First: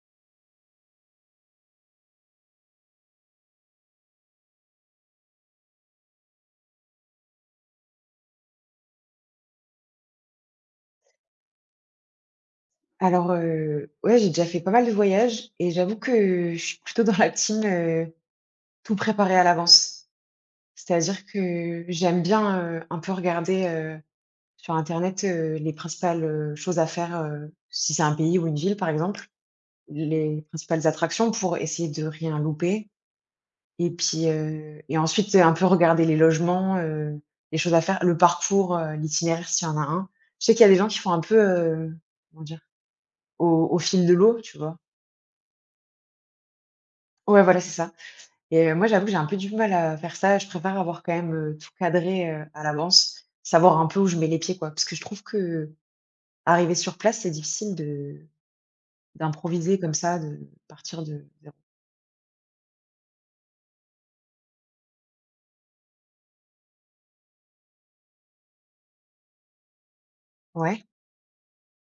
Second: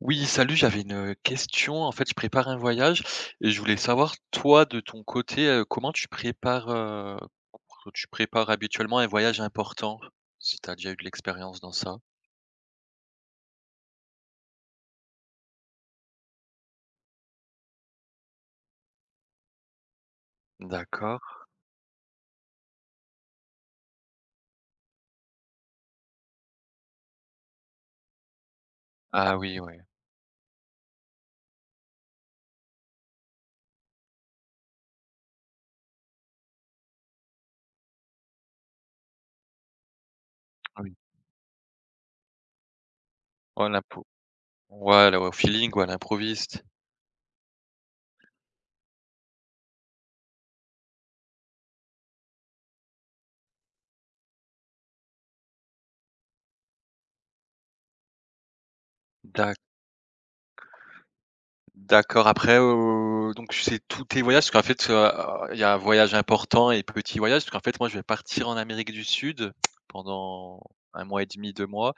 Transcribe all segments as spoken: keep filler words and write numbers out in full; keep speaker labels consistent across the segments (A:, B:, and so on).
A: Oui, salut, j'avais une euh, question. En fait, je prépare un voyage et je voulais savoir, toi, de ton côté, euh, comment tu prépares, euh, co- tu prépares habituellement un voyage important, si tu as déjà eu de l'expérience dans ça.
B: Alors, heu, ouais, j'ai déjà fait pas mal de voyages et j'avoue que je suis plutôt dans la team, heu, tout préparé à l'avance.
A: D'accord.
B: C'est-à-dire que j'aime bien, heu, un peu regarder, heu, sur internet, heu, les principales, heu, choses à faire, heu, si c'est un pays ou une ville, par exemple,
A: Ah oui, ouais.
B: les principales attractions pour essayer de rien louper et puis, heu et ensuite un peu regarder les logements, heu, les choses à faire, le parcours, heu, l'itinéraire s'il y en a un. Je sais qu'il y a des gens
A: Oui.
B: qui font un peu, heu, comment dire?
A: Oh,
B: Au au
A: l'impo-
B: fil de l'eau, tu vois?
A: Voilà, au feeling ou à l'improviste.
B: Ouais, voilà, c'est ça et heu, moi, j'avoue que j'ai un peu du mal à faire ça. Je préfère avoir quand même, heu, tout cadré, heu, à l'avance, savoir un peu où je mets les pieds, quoi. Parce que je trouve que arriver sur place, c'est difficile de
A: D'accord.
B: d'improviser comme ça, de partir de zéro.
A: D'accord, après, heu, donc c'est tous tes voyages? Parce qu'en fait, heu, il y a un voyage important et petit voyage, parce qu'en fait, moi, je vais partir en Amérique du Sud pendant
B: Ouais,
A: un mois et demi, deux mois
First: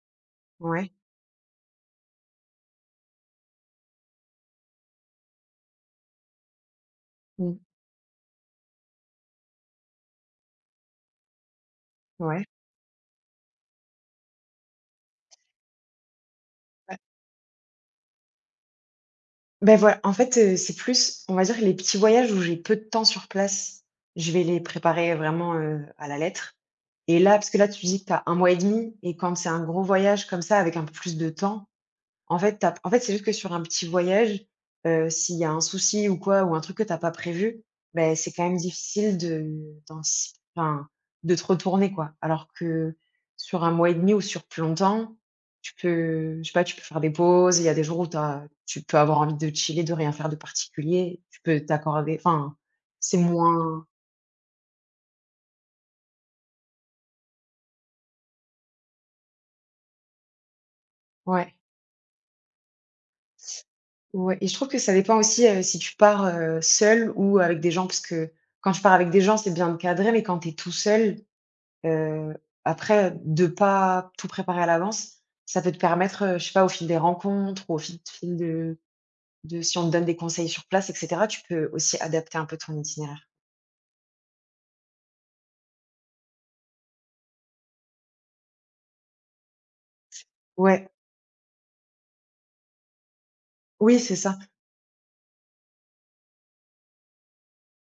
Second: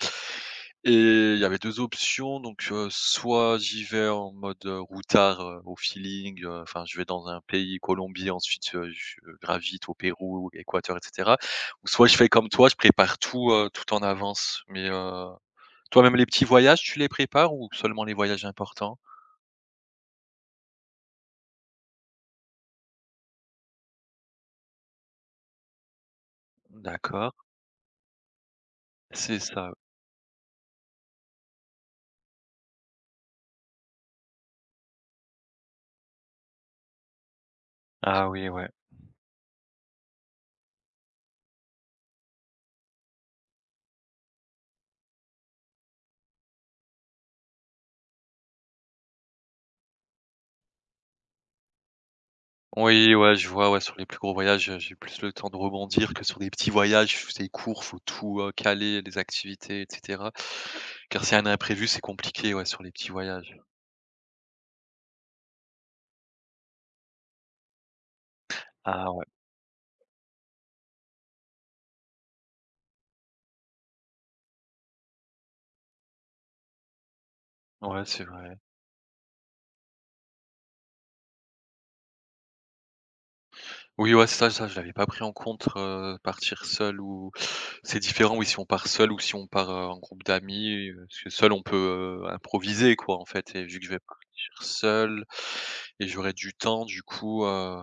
B: ouais,
A: et il y avait deux options, donc heu, soit j'y vais en mode, heu, routard, heu, au feeling, heu, enfin, je vais dans un
B: mmh,
A: pays, Colombie, ensuite, heu, je gravite au Pérou, Équateur et cetera. Ou soit je fais
B: ouais.
A: comme toi, je prépare tout, heu, tout en avance, mais heu, toi, même les petits voyages,
B: Bah
A: tu les prépares ou seulement les voyages importants?
B: bah, voilà, en fait, heu, c'est plus, on va dire, les petits voyages où j'ai peu de temps sur place, je vais les préparer vraiment, heu, à la lettre. Et
A: D'accord.
B: là parce que là, tu dis que tu as un mois et demi, et quand
A: C'est
B: c'est un
A: ça.
B: gros voyage comme ça avec un peu plus de temps, En fait, tu en fait, c'est juste que sur un petit voyage, heu, s'il y a un souci ou quoi, ou un truc que t'as pas prévu, ben
A: Ah
B: c'est quand
A: oui,
B: même
A: ouais.
B: difficile de d'antici enfin, de te retourner, quoi. Alors que sur un mois et demi ou sur plus longtemps, tu peux je sais pas, tu peux faire des pauses. Il y a des jours où t'as, tu peux avoir envie de chiller, de rien faire de particulier. Tu peux t'accorder enfin,
A: Oui,
B: c'est
A: ouais, je vois, ouais,
B: moins
A: sur les plus gros voyages, heu, j'ai plus le temps de rebondir que sur des petits voyages où c'est court, faut tout, heu, caler, les activités et cetera. Car s'il y a un
B: ouais,
A: imprévu, c'est compliqué, ouais, sur les petits voyages.
B: ouais. Et je trouve que ça dépend aussi, heu, si tu pars, heu, seul ou avec des gens, parce que quand tu pars
A: Ah
B: avec des
A: ouais,
B: gens, c'est bien de cadrer, mais quand tu es tout seul, Heu, après, de pas tout préparer à l'avance, ça peut te permettre, heu, je sais pas, au fil des rencontres, au fil
A: ouais, c'est
B: fil
A: vrai.
B: de de si on te donne des conseils sur place et cetera, tu peux aussi adapter un peu ton itinéraire.
A: Oui, ouais, ça ça, je l'avais pas pris en compte, heu, partir seul ou c'est différent, oui, si on part seul ou si on part, heu, en groupe d'amis,
B: Ouais,
A: heu, parce que seul, on peut, heu, improviser, quoi, en fait et vu que je vais
B: oui, c'est ça.
A: seul et j'aurai du temps du coup, heu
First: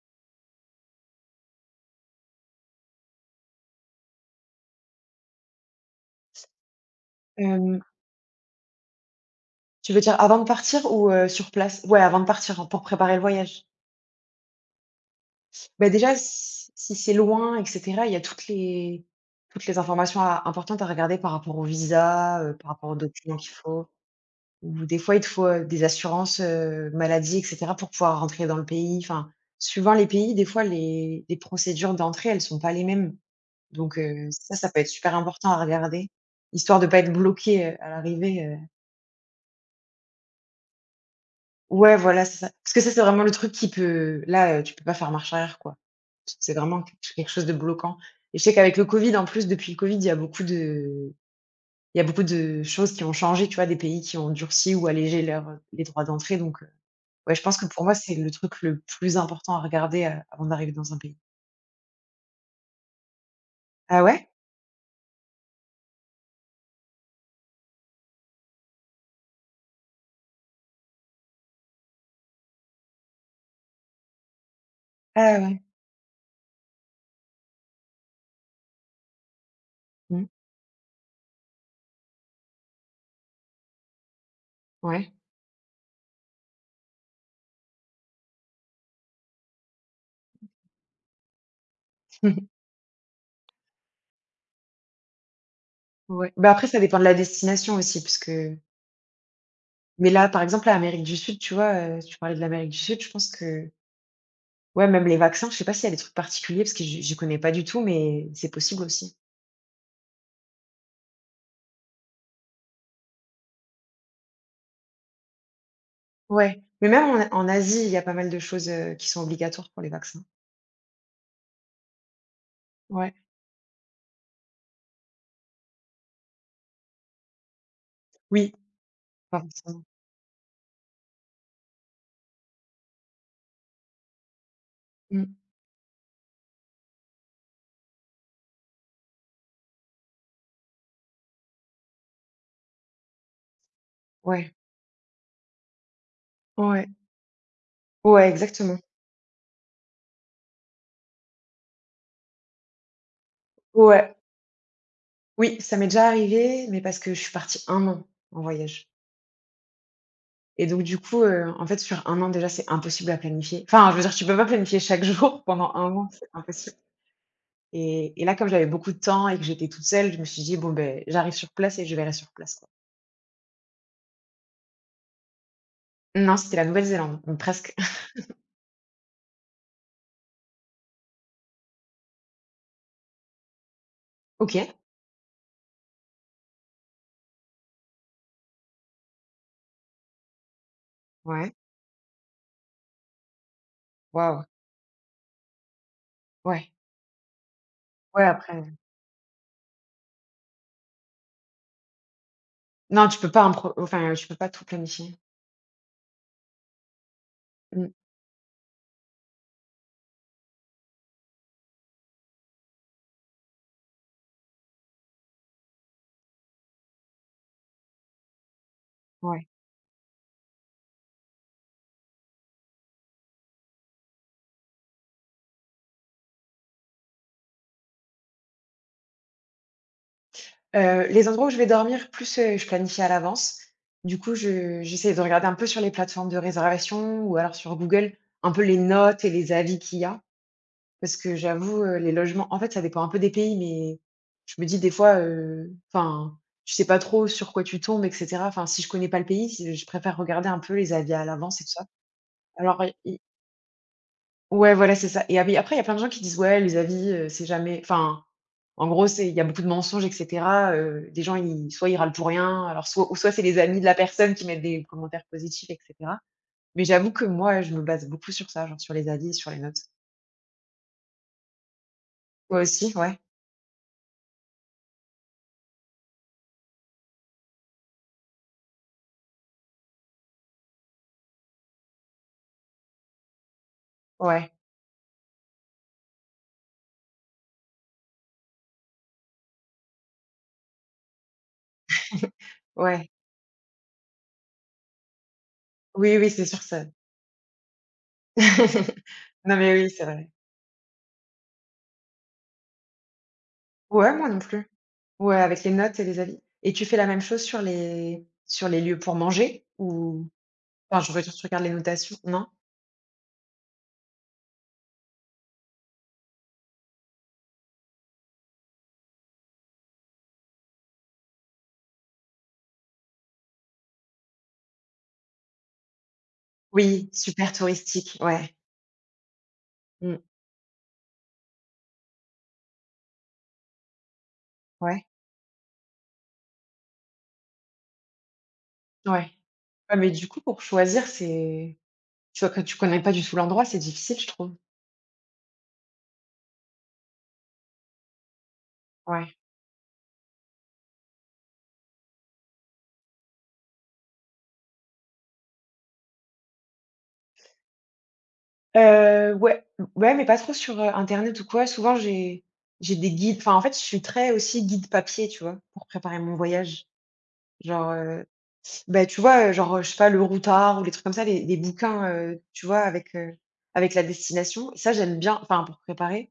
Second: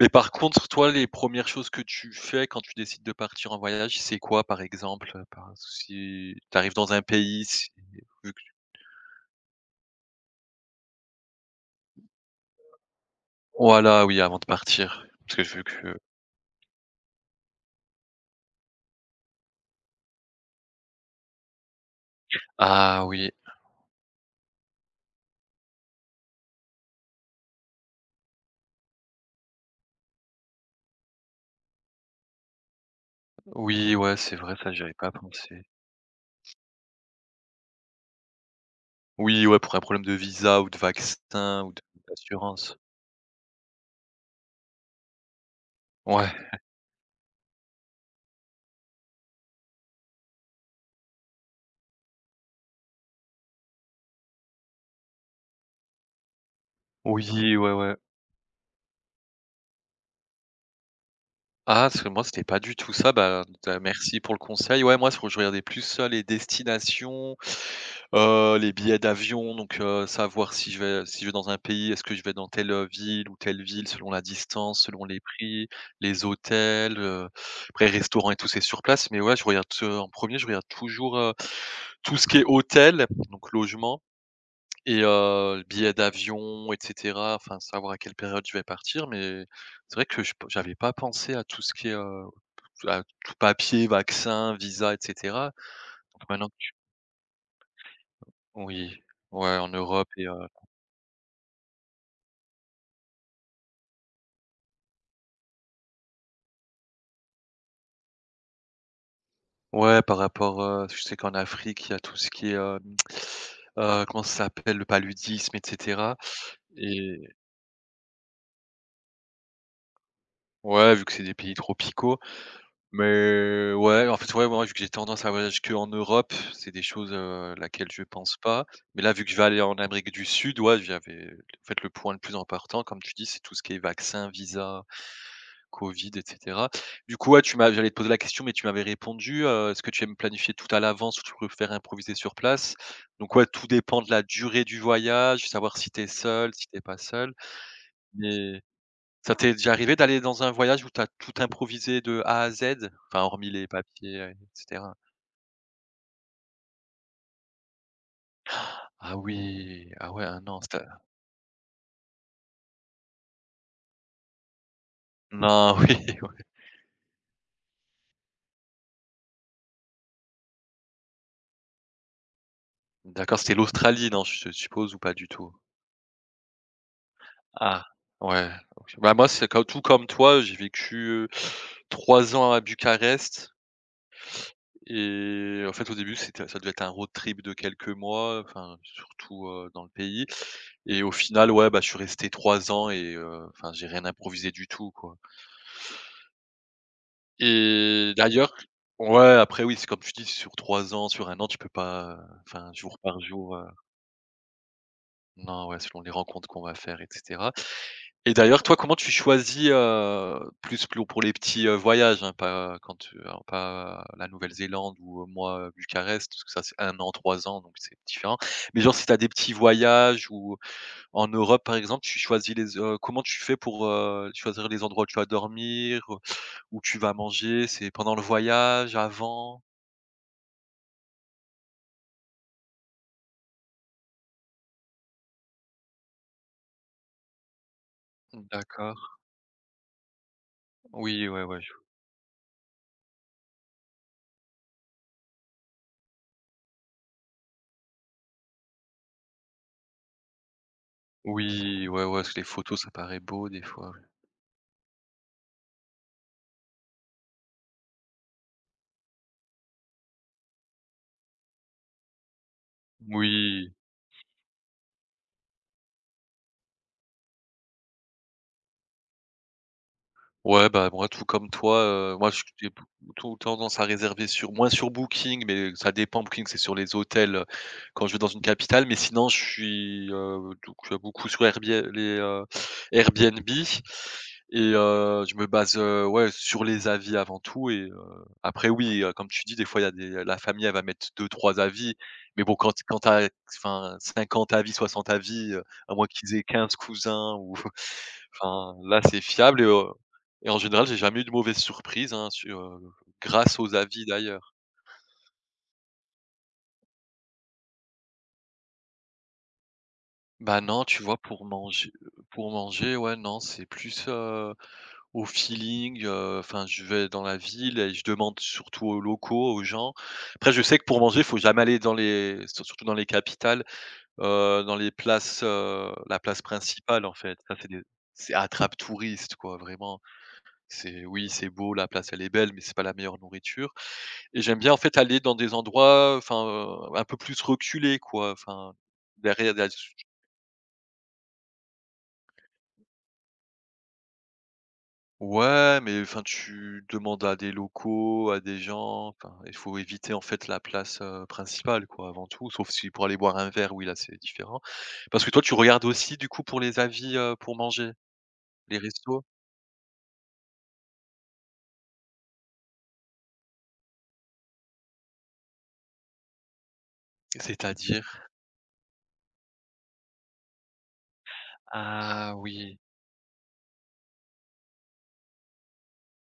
A: mais par contre, toi, les premières choses que tu fais quand tu décides de partir en voyage, c'est quoi par exemple? Heu, par si tu arrives dans un pays, si
B: Hem,
A: vu que
B: Tu veux dire avant de partir ou, heu, sur place? Ouais, avant de partir hein, pour préparer le voyage.
A: voilà, oui, avant de partir. Parce que vu
B: Bah,
A: que
B: déjà, si si c'est loin et cetera, il y a toutes les toutes les informations à importantes à regarder par rapport au visa, heu, par rapport aux
A: ah oui,
B: documents qu'il faut. Ou des fois, il te faut, heu, des assurances, heu, maladie et cetera pour pouvoir rentrer dans le pays. Enfin, suivant les pays, des fois, les les procédures d'entrée, elles sont pas les mêmes.
A: oui,
B: Donc
A: ouais,
B: heu,
A: c'est
B: ça,
A: vrai,
B: ça
A: ça
B: peut
A: j'y
B: être
A: avais pas
B: super important à
A: pensé.
B: regarder, histoire de pas être bloqué, heu, à l'arrivée, heu
A: Oui, ouais, pour un problème de visa ou de vaccin ou de
B: ouais, voilà, c'est ça. Parce
A: d'assurance.
B: que ça, c'est vraiment le truc qui peut là, heu, tu peux pas faire marche arrière, quoi.
A: Ouais.
B: C'est vraiment q quelque chose de bloquant. Et je sais qu'avec le covid, en plus, depuis le covid, il y a beaucoup de Il y a beaucoup de choses qui ont changé, tu vois? Des pays qui ont durci ou allégé leurs, les droits d'entrée. Donc, heu, ouais, je
A: Oui,
B: pense que
A: ouais,
B: pour
A: ouais.
B: moi, c'est le truc le plus important à regarder, heu, avant d'arriver dans un pays.
A: Ah, parce que moi, c'était pas du tout ça. Bah, bah,
B: Ah
A: merci
B: ouais?
A: pour le conseil. Ouais, moi, je regardais plus, heu, les destinations, heu, les billets d'avion, donc heu, savoir si je vais si je vais dans un pays, est-ce que je vais dans telle, heu, ville ou telle ville selon la distance, selon les
B: Ah ouais.
A: prix, les hôtels, heu, après restaurants et tout, c'est sur place, mais ouais, je regarde, heu, en
B: Mmh.
A: premier, je regarde toujours, heu, tout ce qui est hôtel, donc logement et
B: Ouais.
A: heu, billets d'avion et cetera, enfin, savoir à quelle période je vais partir, mais c'est vrai que je j'avais pas pensé à tout ce qui est, heu ah, tout papier, vaccin, visa et cetera. Donc
B: Ouais.
A: maintenant
B: Bah, après ça dépend de la destination aussi, puisque
A: oui, ouais, en Europe
B: mais
A: et
B: là, par
A: heu,
B: exemple, l'Amérique du Sud, tu vois? Heu, tu parlais de l'Amérique du Sud, je pense que ouais, même les vaccins, je sais pas s'il y a des trucs particuliers parce que je j'y connais pas du tout, mais c'est possible aussi.
A: ouais, par rapport, heu, je sais qu'en Afrique, il y a tout ce qui est, hem, heu, comment ça s'appelle? Le paludisme et cetera
B: Ouais, mais même
A: et
B: en A en Asie, il y a pas mal de choses, heu, qui sont obligatoires pour les vaccins.
A: ouais, vu que c'est des pays tropicaux,
B: Ouais.
A: mais ouais, en fait, ouais, moi, vu que j'ai tendance à voyager qu'en Europe, c'est des choses, heu, laquelle je pense
B: Oui,
A: pas, mais là, vu que je
B: pas
A: vais aller en
B: forcément.
A: Amérique du Sud, ouais, j'avais en fait, le point le plus important, comme tu dis, c'est tout ce qui est vaccin, visa
B: Mmh.
A: Covid et cetera. Du coup, ouais, tu m'as j'allais te poser la question, mais tu m'avais répondu, heu, est-ce que tu aimes planifier tout à l'avance ou tu préfères improviser sur place? Donc ouais, tout dépend de la
B: Ouais,
A: durée du voyage, savoir si t'es seul, si t'es
B: ouais,
A: pas seul.
B: ouais,
A: Mais
B: exactement.
A: ça t'est déjà arrivé d'aller dans un voyage où t'as tout improvisé de A à Z? Enfin, hormis les
B: Ouais,
A: papiers, heu, et cetera.
B: oui, ça m'est déjà arrivé, mais parce que je suis partie un an en voyage.
A: Ah oui, ah ouais, ah non,
B: Et
A: c'était
B: donc du coup, heu, en fait, sur un an, déjà, c'est impossible à planifier. Enfin, je veux dire, tu peux pas planifier chaque jour pendant
A: non, oui,
B: un an, c'est
A: ouais.
B: impossible. Et et là, comme j'avais beaucoup de temps et que j'étais toute seule, je me suis dit: «Bon, beh, j'arrive sur place et je verrai sur place, quoi».
A: D'accord, c'était l'Australie, non, je suppose ou pas du tout?
B: Non, c'était la Nouvelle-Zélande, donc presque.
A: Ah, ouais, OK. Bah, moi, c'est comme tout comme toi, j'ai vécu, heu, trois ans à Bucarest
B: OK,
A: et en fait, au début, c'était ça devait être un road trip de quelques mois, enfin, surtout, heu, dans le pays et au final,
B: ouais,
A: ouais, bah, je suis resté trois ans et heu, enfin, j'ai rien
B: waouh,
A: improvisé du tout, quoi
B: ouais,
A: et
B: ouais,
A: d'ailleurs
B: après
A: ouais, après oui, c'est comme tu dis, sur trois ans, sur un an, tu peux pas, euh, enfin, jour
B: non, tu
A: par
B: peux pas
A: jour, heu
B: impro enfin, tu peux pas tout planifier.
A: non, ouais, selon les rencontres qu'on va faire etc
B: Mmh,
A: Et d'ailleurs, toi, comment tu choisis, heu, plus plour pour les petits, heu, voyages, hein, pas quand tu alors pas la Nouvelle-Zélande ou, heu, moi, heu, Bucarest, parce que ça c'est un an, trois ans, donc c'est différent. Mais genre si tu as des
B: ouais.
A: petits voyages ou en Europe, par exemple, tu choisis les heu, comment tu fais pour, heu, choisir les endroits où tu vas dormir, où tu vas manger? C'est pendant le voyage, avant?
B: Heu, les endroits où je vais dormir plus, heu, je planifie à l'avance. Du coup, je j'essaie de regarder un peu sur les plateformes de réservation ou alors sur Google, un peu les
A: D'accord.
B: notes et les avis qu'il y a. Parce
A: Oui,
B: que
A: ouais, ouais.
B: j'avoue, heu, les logements en fait, ça dépend un peu des pays, mais je me dis des fois, heu, enfin, je sais pas trop sur quoi tu tombes et cetera. Enfin, si je connais pas le pays, si je préfère regarder un peu les avis à l'avance et tout ça.
A: Oui, ouais, ouais, parce que les photos
B: Alors,
A: ça paraît beau des fois, ouais.
B: ouais, voilà, c'est ça. Et ah oui, après il y a plein de gens qui disent: «Ouais, les avis, heu, c'est jamais» enfin, en gros, c'est il y a beaucoup de mensonges et cetera, heu, des gens, ils soit ils râlent pour rien, alors soit ou soit c'est les
A: Oui.
B: amis de la personne qui mettent des commentaires positifs et cetera. Mais j'avoue que moi, je me base beaucoup sur ça, genre sur les avis, sur les notes.
A: Ouais, bah, moi, tout comme toi, heu, moi, je
B: Toi
A: j'ai
B: aussi? Ouais.
A: plutôt tendance à réserver sur moins sur Booking, mais ça dépend. Booking, c'est sur les hôtels, heu, quand je vais dans une capitale, mais sinon, je suis, heu, donc heu, beaucoup sur Airbi les, heu, Airbnb
B: Ouais,
A: et heu, je me base, heu, ouais, sur les avis avant tout et heu, après oui, heu, comme tu dis, des fois, il y a des la famille, elle va mettre deux trois avis, mais bon, quand quand
B: ouais.
A: t'as enfin cinquante avis, soixante avis, heu, à moins
B: Oui, oui,
A: qu'ils aient
B: c'est sûr
A: quinze
B: ça.
A: cousins ou enfin, là, c'est
B: Non,
A: fiable et
B: mais
A: heu
B: oui, c'est vrai.
A: et en général, j'ai jamais eu de mauvaises surprises, hein, su heu, grâce aux avis
B: Ouais, moi non
A: d'ailleurs.
B: plus. Ouais, avec les notes et les avis. Et tu fais la même chose sur les sur les lieux pour manger, ou
A: Bah, non,
B: enfin,
A: tu
B: je
A: vois,
B: veux dire,
A: pour
B: tu les
A: manger
B: notations, non?
A: pour manger, ouais, non, c'est plus, heu, au feeling, heu, enfin, je vais dans la ville et je demande surtout aux locaux, aux gens. Après, je sais que pour manger, il faut jamais aller dans les sur surtout dans les capitales, heu, dans les places, heu, la place principale,
B: Oui,
A: en fait.
B: super
A: Ça, c'est des
B: touristique,
A: c'est
B: ouais.
A: attrape touristes, quoi, vraiment.
B: Mmh.
A: C'est oui, c'est beau, la place, elle est belle, mais c'est pas la meilleure nourriture. Et j'aime bien, en fait,
B: Ouais,
A: aller dans des endroits, enfin, heu, un peu plus reculés, quoi, enfin,
B: ouais.
A: derrière des
B: Ouais, mais du coup, pour choisir, c'est tu vois, quand tu connais pas du tout l'endroit, c'est difficile, je trouve.
A: ouais, mais enfin, tu demandes à des locaux, à des gens,
B: Ouais.
A: enfin, il faut éviter, en fait, la place, heu, principale, quoi, avant tout, sauf si pour aller boire un verre, oui, là, c'est différent. Parce que toi, tu regardes aussi, du coup, pour les avis, heu, pour manger? Les restos?
B: Heu, ouais, ouais, mais pas trop sur, heu, internet ou quoi. Souvent, j'ai j'ai des guides enfin, en fait, je suis très aussi guide papier, tu vois? Pour préparer mon voyage. Genre,
A: C'est-à-dire?
B: heu, bah, tu vois, heu, genre, heu, je sais pas, Le Routard ou les trucs comme ça, les les bouquins,
A: Ah
B: heu, tu
A: oui,
B: vois, avec, heu, avec la destination. Ça, j'aime bien, enfin, pour préparer.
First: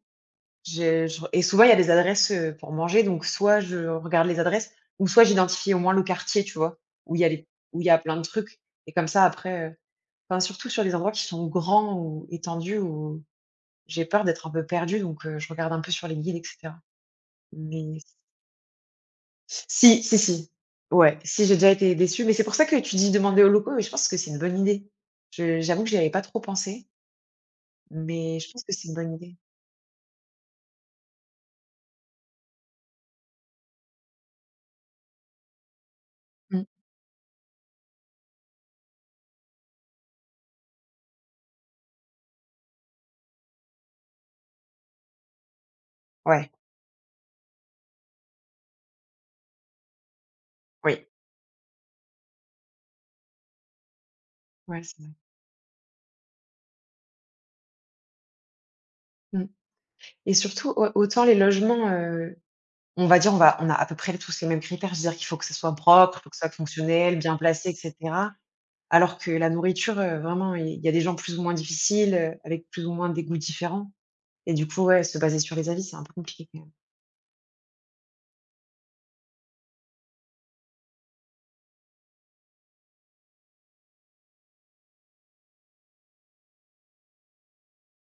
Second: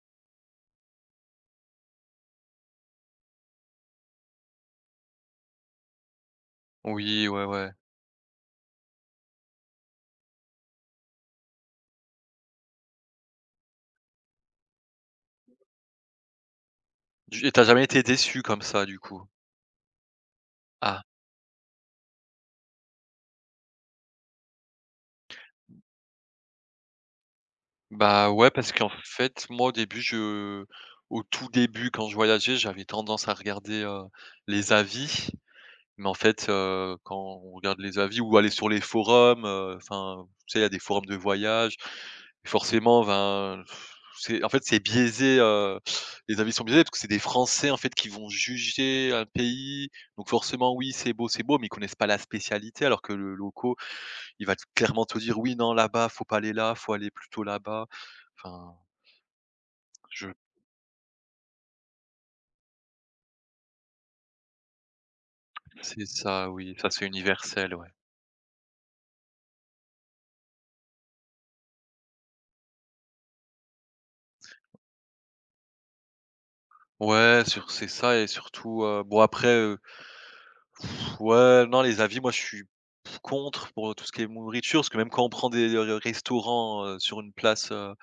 B: Je je et souvent, il y a des adresses, heu, pour manger, donc soit je regarde les adresses ou soit j'identifie au moins le quartier, tu vois? Où il y
A: oui,
B: a
A: ouais,
B: les
A: ouais.
B: où il y a plein de trucs et comme ça après, heu enfin, surtout sur les endroits qui sont grands ou étendus où j'ai peur d'être un peu perdue, donc heu, je regarde un peu sur les guides et cetera.
A: Du et t'as jamais
B: Mais
A: été déçu comme ça, du coup?
B: si, si, si.
A: Ah.
B: Ouais, si, j'ai déjà été déçue, mais c'est pour ça que tu dis: «Demander aux locaux», mais je pense que c'est une bonne idée. Je j'avoue que j'y avais pas trop pensé,
A: Bah,
B: mais
A: ouais,
B: je pense
A: parce
B: que c'est
A: qu'en
B: une bonne idée.
A: fait, moi, au début, je au tout début, quand je voyageais, j'avais tendance à regarder, heu, les avis. Mais en fait,
B: Mmh.
A: heu, quand on regarde les avis ou aller sur les forums, heu, enfin, tu sais, il y a des forums de voyage. Forcément, ben, c'est en fait, c'est biaisé, heu, les
B: Ouais,
A: avis sont biaisés parce que c'est des Français, en fait, qui vont juger un pays. Donc forcément, oui,
B: oui.
A: c'est beau, c'est beau, mais ils connaissent pas la spécialité alors que le loco, il va t
B: Ouais, c'est
A: clairement
B: vrai.
A: te dire: «Oui, non, là-bas, faut pas aller là, faut aller plutôt là-bas». Enfin,
B: Mmh.
A: je
B: Et surtout, au autant les logements, heu, on va dire, on va on a à peu près tous les mêmes critères. C'est-à-dire qu'il faut que ce soit
A: c'est
B: propre, il faut que ce soit
A: ça, oui, ça, c'est
B: fonctionnel, bien placé
A: universel,
B: et
A: ouais.
B: cetera. Alors que la nourriture, heu, vraiment, il y a des gens plus ou moins difficiles, heu, avec plus ou moins des goûts différents. Et du coup, ouais, se baser sur les avis, c'est un peu compliqué quand même.
A: Ouais, sur c'est ça et surtout, heu, bon après, heu, ouais, non, les avis, moi, je suis contre pour tout ce qui est nourriture, parce que même quand on prend des, heu, restaurants, heu, sur une place, heu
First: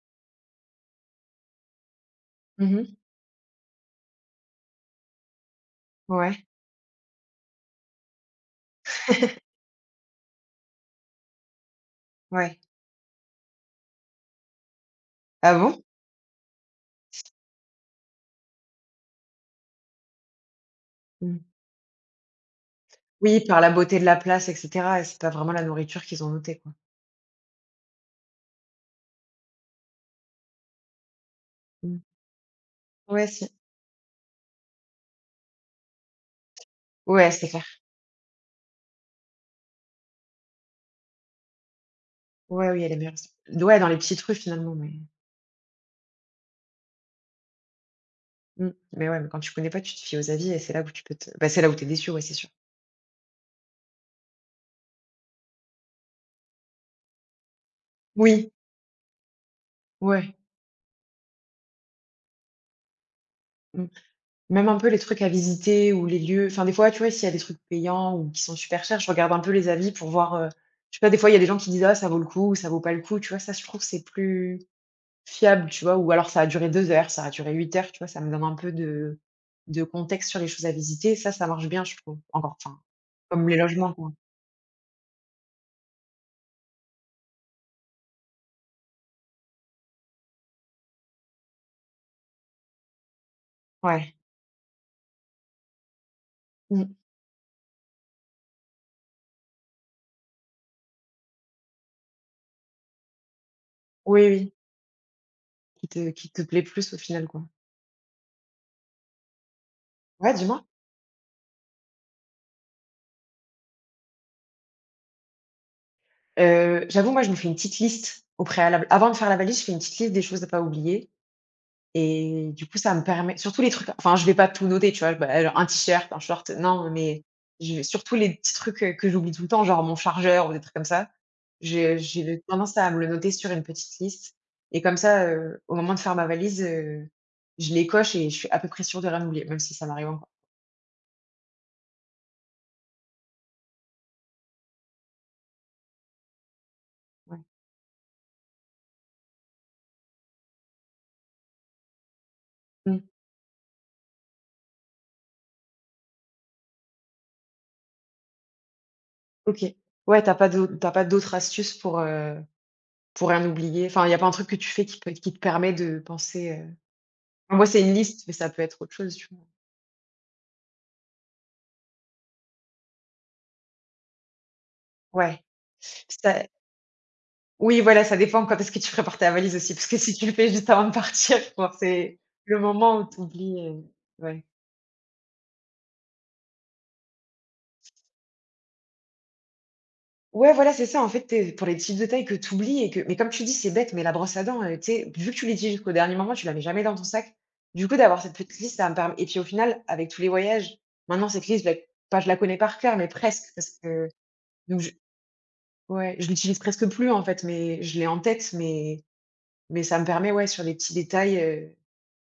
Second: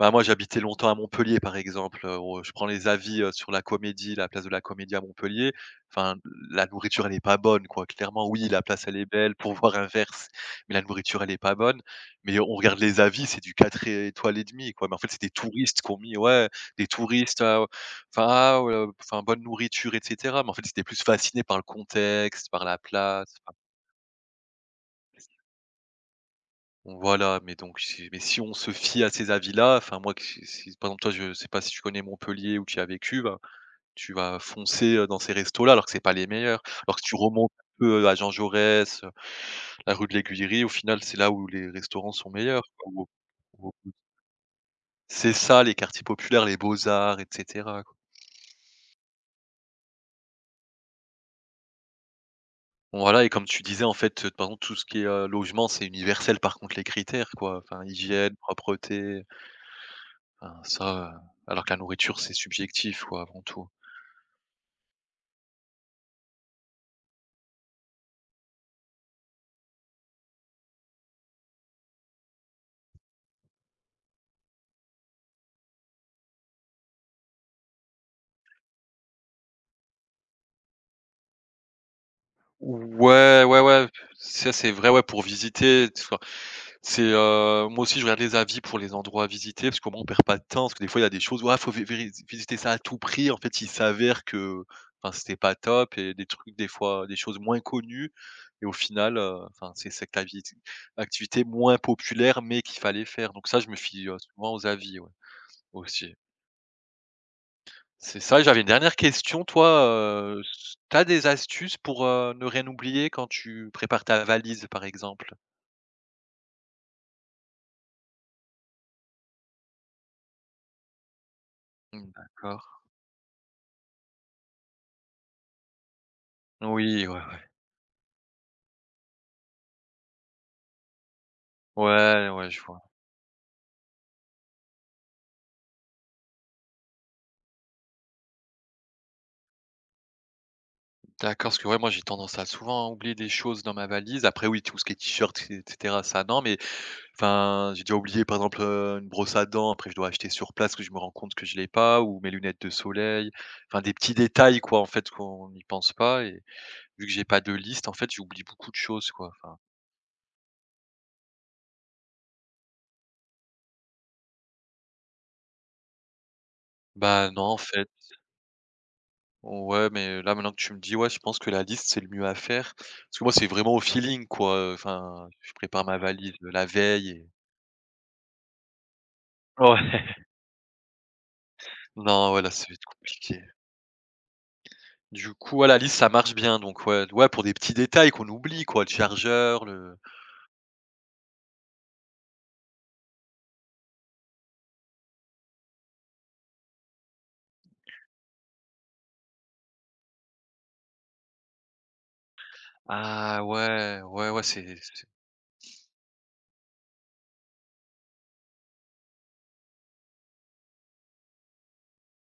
A: Bah, moi, j'habitais longtemps à Montpellier, par exemple, heu, au je prends les
B: Mmh.
A: avis, heu, sur la Comédie, la place de la Comédie à Montpellier. Enfin,
B: Ouais.
A: la nourriture, elle n'est pas bonne, quoi. Clairement, oui, la place, elle est belle pour voir un verre, c mais la nourriture, elle est pas bonne. Mais on
B: Ouais.
A: regarde les avis, c'est du quatre étoiles et demie, quoi. Mais en fait, c'est des
B: Ah
A: touristes
B: bon?
A: qui ont mis ouais, des touristes, heu, enfin, ah, heu, enfin, bonne nourriture et cetera. Mais en fait, c'était plus
B: Mmh.
A: fasciné par le contexte, par la place,
B: Oui,
A: enfin
B: par la beauté de la place et cetera, et c'est pas vraiment la nourriture qu'ils ont notée, quoi.
A: voilà, mais donc si mais si on se fie à ces avis-là, enfin moi que si si par exemple toi je sais pas si tu
B: Mmh.
A: connais Montpellier ou tu y as vécu,
B: Ouais,
A: bah,
B: si.
A: tu vas foncer, heu, dans ces restos-là alors que c'est pas les meilleurs. Alors que si tu
B: Ouais, c'est
A: remontes un
B: clair.
A: peu à Jean Jaurès, heu, la rue de l'Aiguillerie, au final c'est là où les restaurants sont meilleurs
B: Ouais, oui,
A: quoi,
B: elle est
A: ou
B: meilleure.
A: ou
B: Ouais, dans les petites rues finalement, mais
A: c'est ça les quartiers populaires, les beaux-arts et cetera quoi.
B: mmh, mais ouais, mais quand tu connais pas, tu te fies aux avis et c'est là où tu peux te bah, c'est là où t'es déçu, ouais, c'est sûr.
A: Bon, voilà et comme tu disais en fait, heu, par exemple tout ce qui est, heu, logement c'est universel par contre les critères quoi, enfin hygiène,
B: Oui,
A: propreté,
B: ouais,
A: enfin ça, heu, alors que la nourriture c'est subjectif quoi avant tout.
B: mmh, même un peu les trucs à visiter ou les lieux enfin, des fois, tu vois, s'il y a des trucs payants ou qui sont super chers, je regarde un peu les avis pour voir, heu, je sais pas, des fois, il y a des gens qui disent: «Ah, ça vaut le coup» ou «Ça vaut pas le coup», tu vois? Ça, je trouve, c'est plus fiable, tu vois? Ou alors ça a duré deux heures, ça a duré huit heures, tu vois? Ça me donne un peu de de contexte sur les choses à visiter. Ça, ça marche bien, je trouve, encore enfin,
A: Ouais,
B: comme les
A: ouais, ouais,
B: logements, quoi.
A: ça c'est vrai, ouais, pour visiter, tu vois? C'est, heu, moi aussi je regarde les avis pour les endroits à visiter, parce qu'au moins on perd pas de temps, parce que des fois il y a des choses: «Ouais, faut vé vé visiter ça à tout prix», en fait, il
B: Ouais.
A: s'avère que, enfin, c'était pas top et des trucs, des
B: Mmh.
A: fois, des choses moins connues et au final, heu, enfin, c'est cette avi activité moins populaire mais qu'il fallait faire. Donc ça, je me fie, heu,
B: Oui,
A: souvent
B: oui,
A: aux avis, ouais,
B: qui te
A: aussi.
B: qui te plaît plus au final, quoi.
A: C'est ça, j'avais une dernière question. Toi,
B: Ouais,
A: heu,
B: dis-moi.
A: s tu des astuces pour, heu, ne rien oublier quand tu prépares ta valise, par exemple?
B: Heu, j'avoue, moi, je me fais une petite liste au préalable. Avant de faire la valise, je fais une petite liste des choses à pas oublier
A: Mmh,
B: et
A: d'accord.
B: du coup, ça me permet surtout les trucs enfin, je vais pas tout noter, tu vois? Bah, alors un t-shirt, un short, non,
A: Oui, ouais,
B: mais
A: ouais.
B: je vais surtout les petits trucs, heu, que j'oublie tout le temps, genre mon chargeur ou des trucs comme ça. J'ai
A: Ouais,
B: j'ai
A: ouais, je
B: tendance
A: vois.
B: à me le noter sur une petite liste et comme ça, heu, au moment de faire ma valise, heu, je les coche et je suis à peu près sûre de rien oublier, même si ça m'arrive encore.
A: D'accord, parce que ouais, moi, j'ai tendance à souvent oublier des choses dans ma valise. Après, oui, tout ce qui est t-shirt et cetera, ça, non, mais
B: Ouais.
A: enfin, j'ai déjà oublié, par exemple, heu, une brosse à dents. Après, je dois acheter sur place, que je me rends compte que je l'ai pas ou mes lunettes de
B: Mmh.
A: soleil. Enfin, des petits détails, quoi, en fait, qu'on n'y pense pas et vu que j'ai pas de liste, en fait, j'oublie beaucoup de choses, quoi, enfin
B: OK. Ouais, t'as pas d'au tu pas d'autres astuces pour, euh, Pour rien oublier, enfin, il y a pas un truc que tu fais qui peut qui te permet de penser, heu
A: Bah, non, en
B: moi, c'est
A: fait.
B: une liste, mais ça peut être autre chose, tu vois?
A: Ouais, mais là, maintenant que tu me dis, ouais, je pense que la liste, c'est le mieux à faire. Parce que moi, c'est vraiment au feeling, quoi. Enfin,
B: Ouais,
A: je prépare ma valise,
B: ça
A: heu, la veille et
B: oui, voilà, ça dépend quand est-ce que tu prépares ta valise aussi, parce que
A: Ouais.
B: si tu le fais juste avant de partir, bon, c'est
A: non, ouais, là,
B: le
A: ça va être
B: moment où tu
A: compliqué.
B: oublies, ouais.
A: Du coup, ouais, la liste, ça marche bien, donc ouais, ouais, pour des petits détails qu'on oublie, quoi, le chargeur, le
B: Ouais, voilà, c'est ça, en fait, tu pour les petites détails que tu oublies et que mais comme tu dis, c'est bête, mais la brosse à dents, heu, tu sais, vu que tu l'utilises jusqu'au dernier moment, tu la mets jamais dans ton sac. Du coup, d'avoir cette petite liste, ça me permet. Et puis, au final, avec tous les voyages, maintenant cette liste, je la pas je la connais par cœur, mais
A: ah
B: presque, parce
A: ouais,
B: que
A: ouais, ouais, c'est
B: donc
A: c'est
B: ouais, je l'utilise presque plus en fait, mais je l'ai en tête, mais mais ça me permet, ouais, sur les petits détails, heu,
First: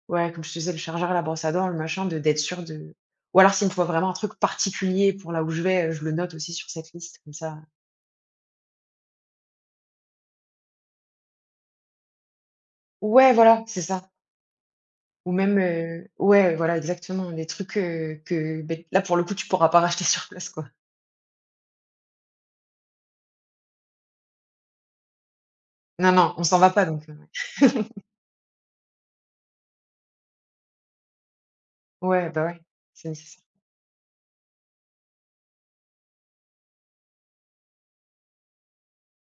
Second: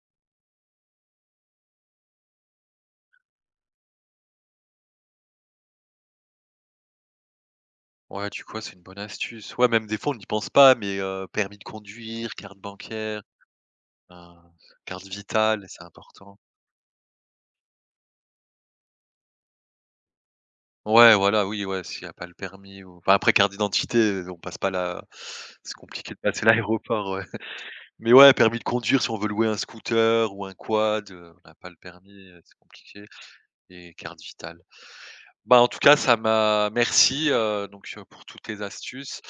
B: ouais, comme je te disais, le chargeur, la brosse à dents, le machin, de d'être sûr de, ou alors s'il me faut vraiment un truc particulier pour là où je vais, heu, je le note aussi sur cette liste comme ça.
A: ouais, du coup, ouais, c'est une bonne astuce. Ouais, même des fois, on n'y pense pas, mais heu, permis de conduire, carte bancaire,
B: Ouais, voilà, c'est ça.
A: enfin, carte
B: Ou même,
A: vitale, c'est
B: heu,
A: important.
B: ouais, voilà, exactement, des trucs, heu, que beh, là, pour le coup, tu pourras pas racheter sur place, quoi.
A: Ouais, voilà, oui, ouais, s'il y a pas le permis ou enfin, après carte d'identité, on passe pas là. C'est compliqué
B: Non,
A: de
B: non,
A: passer
B: on s'en va pas
A: l'aéroport,
B: donc, heu,
A: ouais.
B: ouais.
A: Mais ouais, permis de conduire, si on veut louer un scooter ou un quad, heu, on n'a pas le permis,
B: Ouais,
A: heu,
B: bah,
A: c'est
B: ouais,
A: compliqué
B: c'est nécessaire.
A: et carte vitale. Bah, en tout cas, ça m'a merci, heu, donc heu, pour toutes tes astuces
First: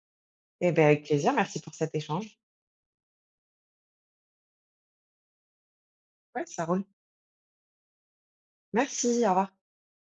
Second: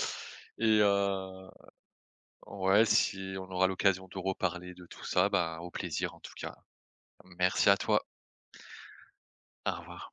B: Eh
A: et
B: ben avec plaisir,
A: heu,
B: merci pour cet échange.
A: ouais, si on aura l'occasion de reparler de tout ça, bah, au plaisir en tout
B: Ouais,
A: cas.
B: ça roule.
A: Merci à toi.
B: Merci, au revoir.
A: Au revoir.